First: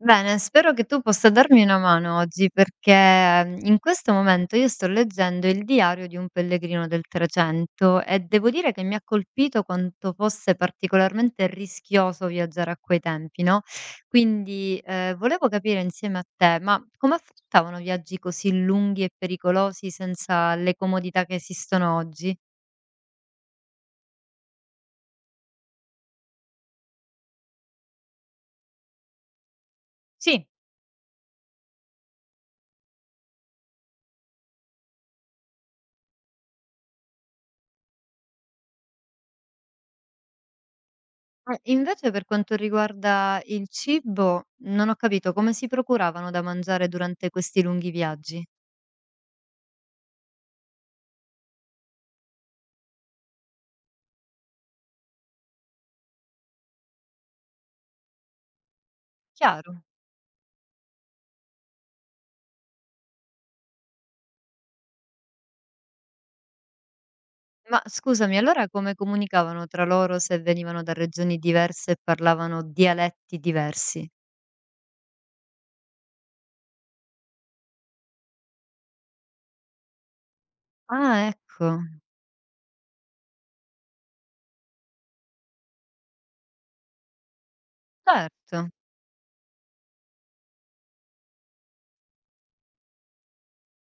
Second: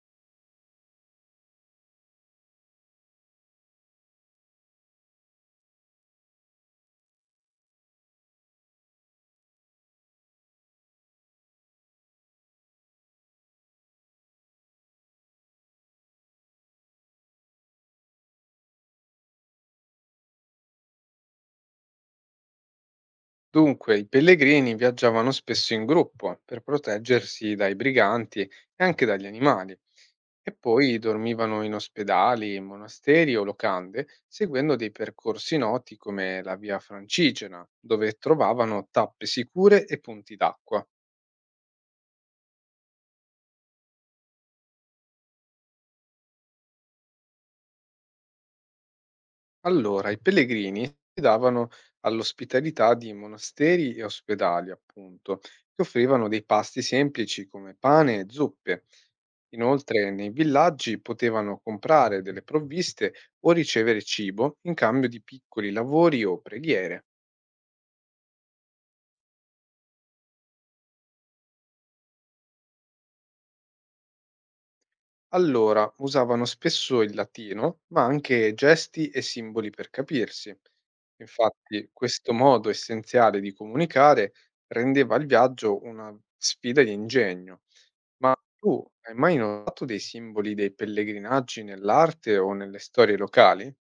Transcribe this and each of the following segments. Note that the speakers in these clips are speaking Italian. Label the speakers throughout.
Speaker 1: Bene, spero che tu possa darmi una mano oggi perché in questo momento io sto leggendo il diario di un pellegrino del Trecento e devo dire che mi ha colpito quanto fosse particolarmente rischioso viaggiare a quei tempi, no? Quindi volevo capire insieme a te, ma come affrontavano viaggi così lunghi e pericolosi senza le comodità che esistono oggi?
Speaker 2: Dunque, i pellegrini viaggiavano spesso in gruppo per proteggersi dai briganti e anche dagli animali,
Speaker 1: Sì.
Speaker 2: e poi dormivano in ospedali, monasteri o locande, seguendo dei percorsi noti come la Via Francigena, dove trovavano tappe sicure e punti d'acqua.
Speaker 1: Invece per quanto riguarda il cibo, non ho capito come si procuravano da mangiare durante questi lunghi viaggi.
Speaker 2: Allora, i pellegrini si davano all'ospitalità di monasteri e ospedali, appunto, che offrivano dei pasti semplici come pane e zuppe.
Speaker 1: Chiaro.
Speaker 2: Inoltre, nei villaggi potevano comprare delle provviste o ricevere cibo in cambio di piccoli lavori o preghiere.
Speaker 1: Ma scusami, allora come comunicavano tra loro se venivano da regioni diverse e parlavano dialetti diversi?
Speaker 2: Allora, usavano spesso il latino, ma anche gesti e simboli per capirsi.
Speaker 1: Ah, ecco,
Speaker 2: Infatti, questo modo essenziale di comunicare rendeva il viaggio una sfida di ingegno. Ma
Speaker 1: certo.
Speaker 2: tu hai mai notato dei simboli dei pellegrinaggi nell'arte o nelle storie locali?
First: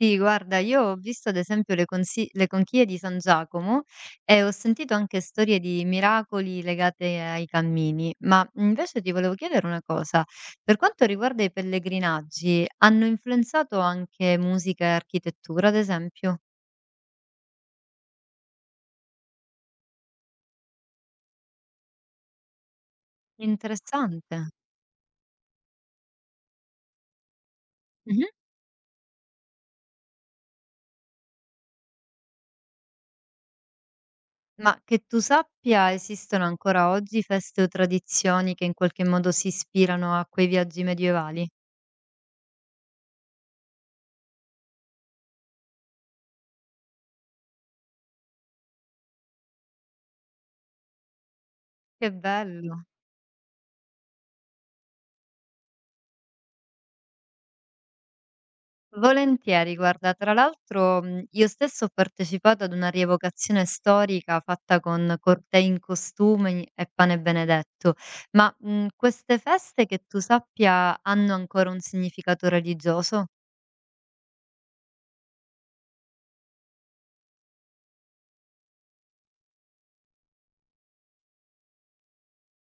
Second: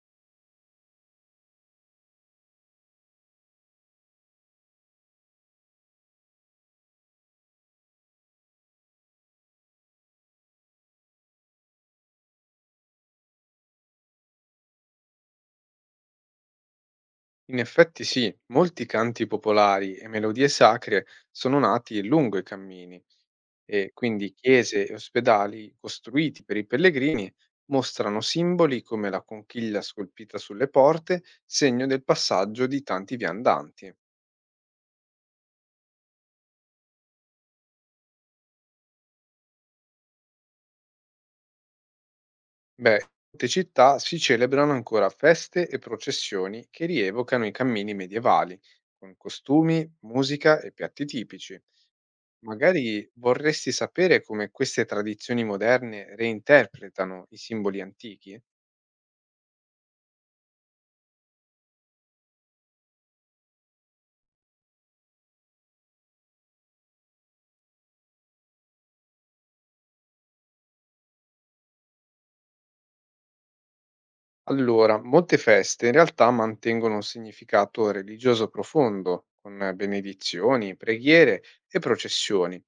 Speaker 1: Sì, guarda, io ho visto ad esempio le conchiglie di San Giacomo e ho sentito anche storie di miracoli legate ai cammini, ma invece ti volevo chiedere una cosa, per quanto riguarda i pellegrinaggi, hanno influenzato anche musica e architettura, ad esempio?
Speaker 2: In effetti sì, molti canti popolari e melodie sacre sono nati lungo i cammini. E quindi
Speaker 1: Interessante.
Speaker 2: chiese e ospedali costruiti per i pellegrini mostrano
Speaker 1: Mhm.
Speaker 2: simboli come la conchiglia scolpita sulle porte, segno del passaggio di tanti viandanti.
Speaker 1: Ma che tu sappia, esistono ancora oggi feste o tradizioni che in qualche modo si ispirano a quei viaggi medievali?
Speaker 2: Beh, in molte città si celebrano ancora feste e processioni che rievocano i cammini medievali, con costumi, musica e piatti tipici.
Speaker 1: Che bello.
Speaker 2: Magari vorresti sapere come queste tradizioni moderne reinterpretano i simboli antichi?
Speaker 1: Volentieri, guarda, tra l'altro, io stessa ho partecipato ad una rievocazione storica fatta con cortei in costumi e pane benedetto, ma, queste feste che tu sappia hanno ancora un significato religioso?
Speaker 2: Allora, molte feste in realtà mantengono un significato religioso profondo, con benedizioni, preghiere e processioni.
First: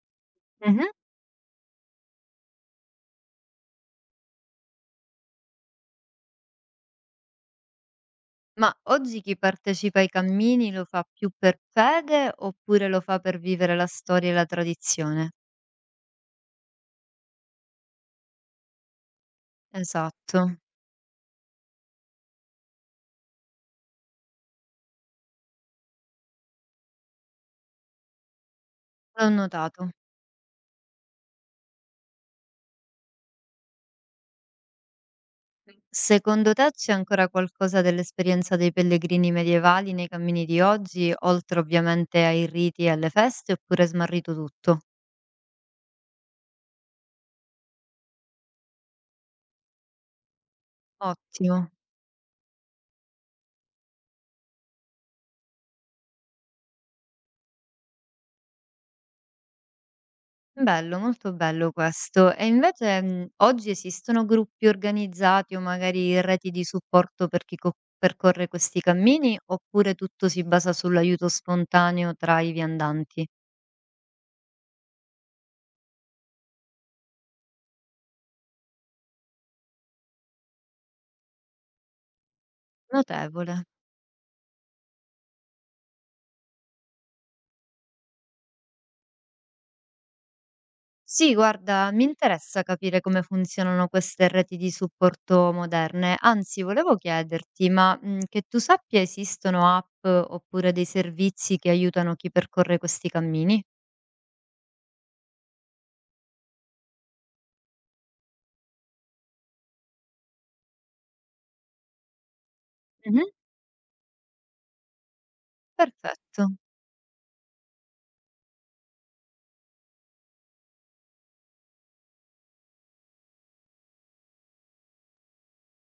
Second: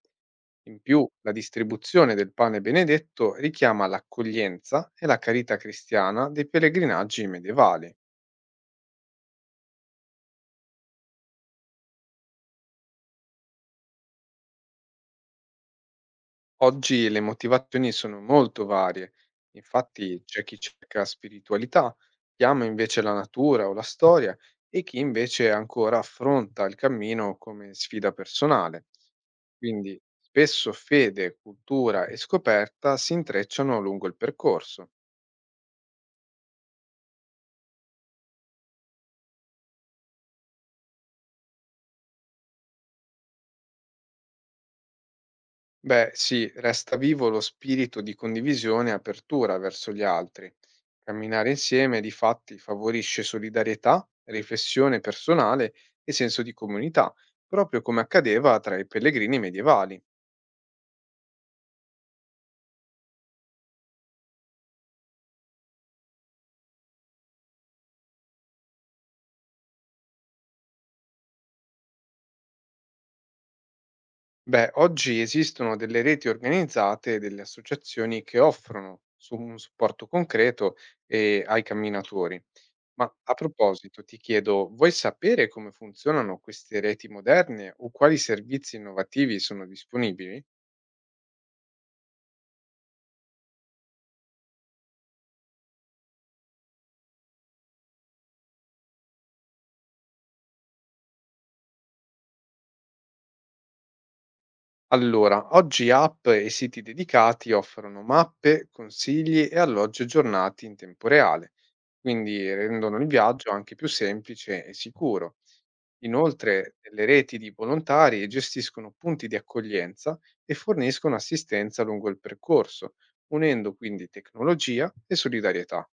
Speaker 2: In
Speaker 1: Mh-mh.
Speaker 2: più, la distribuzione del pane benedetto richiama l'accoglienza e la carità cristiana dei pellegrinaggi medievali.
Speaker 1: Ma oggi chi partecipa ai cammini lo fa più per fede oppure lo fa per vivere la storia e la tradizione?
Speaker 2: Oggi le motivazioni sono molto varie, infatti c'è
Speaker 1: Esatto,
Speaker 2: chi cerca spiritualità, chi ama invece la natura o la storia e chi invece ancora affronta il cammino come sfida personale.
Speaker 1: l'ho notato.
Speaker 2: Quindi spesso fede, cultura e scoperta si intrecciano lungo il percorso.
Speaker 1: Secondo te c'è ancora qualcosa dell'esperienza dei pellegrini medievali nei cammini di oggi, oltre ovviamente ai riti e alle feste, oppure è smarrito tutto?
Speaker 2: Beh, sì, resta vivo lo spirito di condivisione e apertura verso gli altri. Camminare
Speaker 1: Ottimo,
Speaker 2: insieme, difatti, favorisce solidarietà, riflessione personale e senso di comunità, proprio come accadeva tra i pellegrini medievali.
Speaker 1: bello, molto bello questo. E invece oggi esistono gruppi organizzati o magari reti di supporto per chi percorre questi cammini, oppure tutto si basa sull'aiuto spontaneo tra i viandanti?
Speaker 2: Beh, oggi esistono delle reti organizzate e delle associazioni che offrono un supporto concreto, ai camminatori. Ma a
Speaker 1: Notevole.
Speaker 2: proposito, ti chiedo, vuoi sapere come funzionano queste reti moderne o quali servizi innovativi sono disponibili?
Speaker 1: Sì, guarda, mi interessa capire come funzionano queste reti di supporto moderne. Anzi, volevo chiederti, ma che tu sappia esistono app oppure dei servizi che aiutano chi percorre questi cammini?
Speaker 2: Allora, oggi app e siti dedicati offrono mappe, consigli e alloggi aggiornati in tempo reale, quindi rendono il
Speaker 1: Mhm.
Speaker 2: viaggio anche più semplice e sicuro.
Speaker 1: Perfetto.
Speaker 2: Inoltre, delle reti di volontari gestiscono punti di accoglienza e forniscono assistenza lungo il percorso, unendo quindi tecnologia e solidarietà.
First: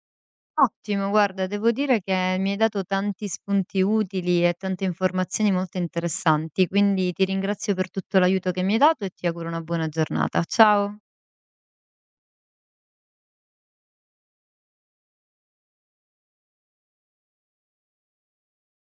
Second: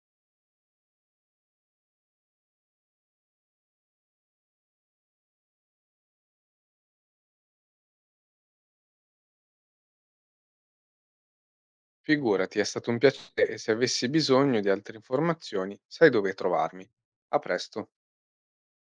Speaker 1: Ottimo, guarda, devo dire che mi hai dato tanti spunti utili e tante informazioni molto interessanti, quindi ti ringrazio per tutto l'aiuto che mi hai dato e ti auguro una buona giornata. Ciao.
Speaker 2: Figurati, è stato un piacere e se avessi bisogno di altre informazioni sai dove trovarmi. A presto.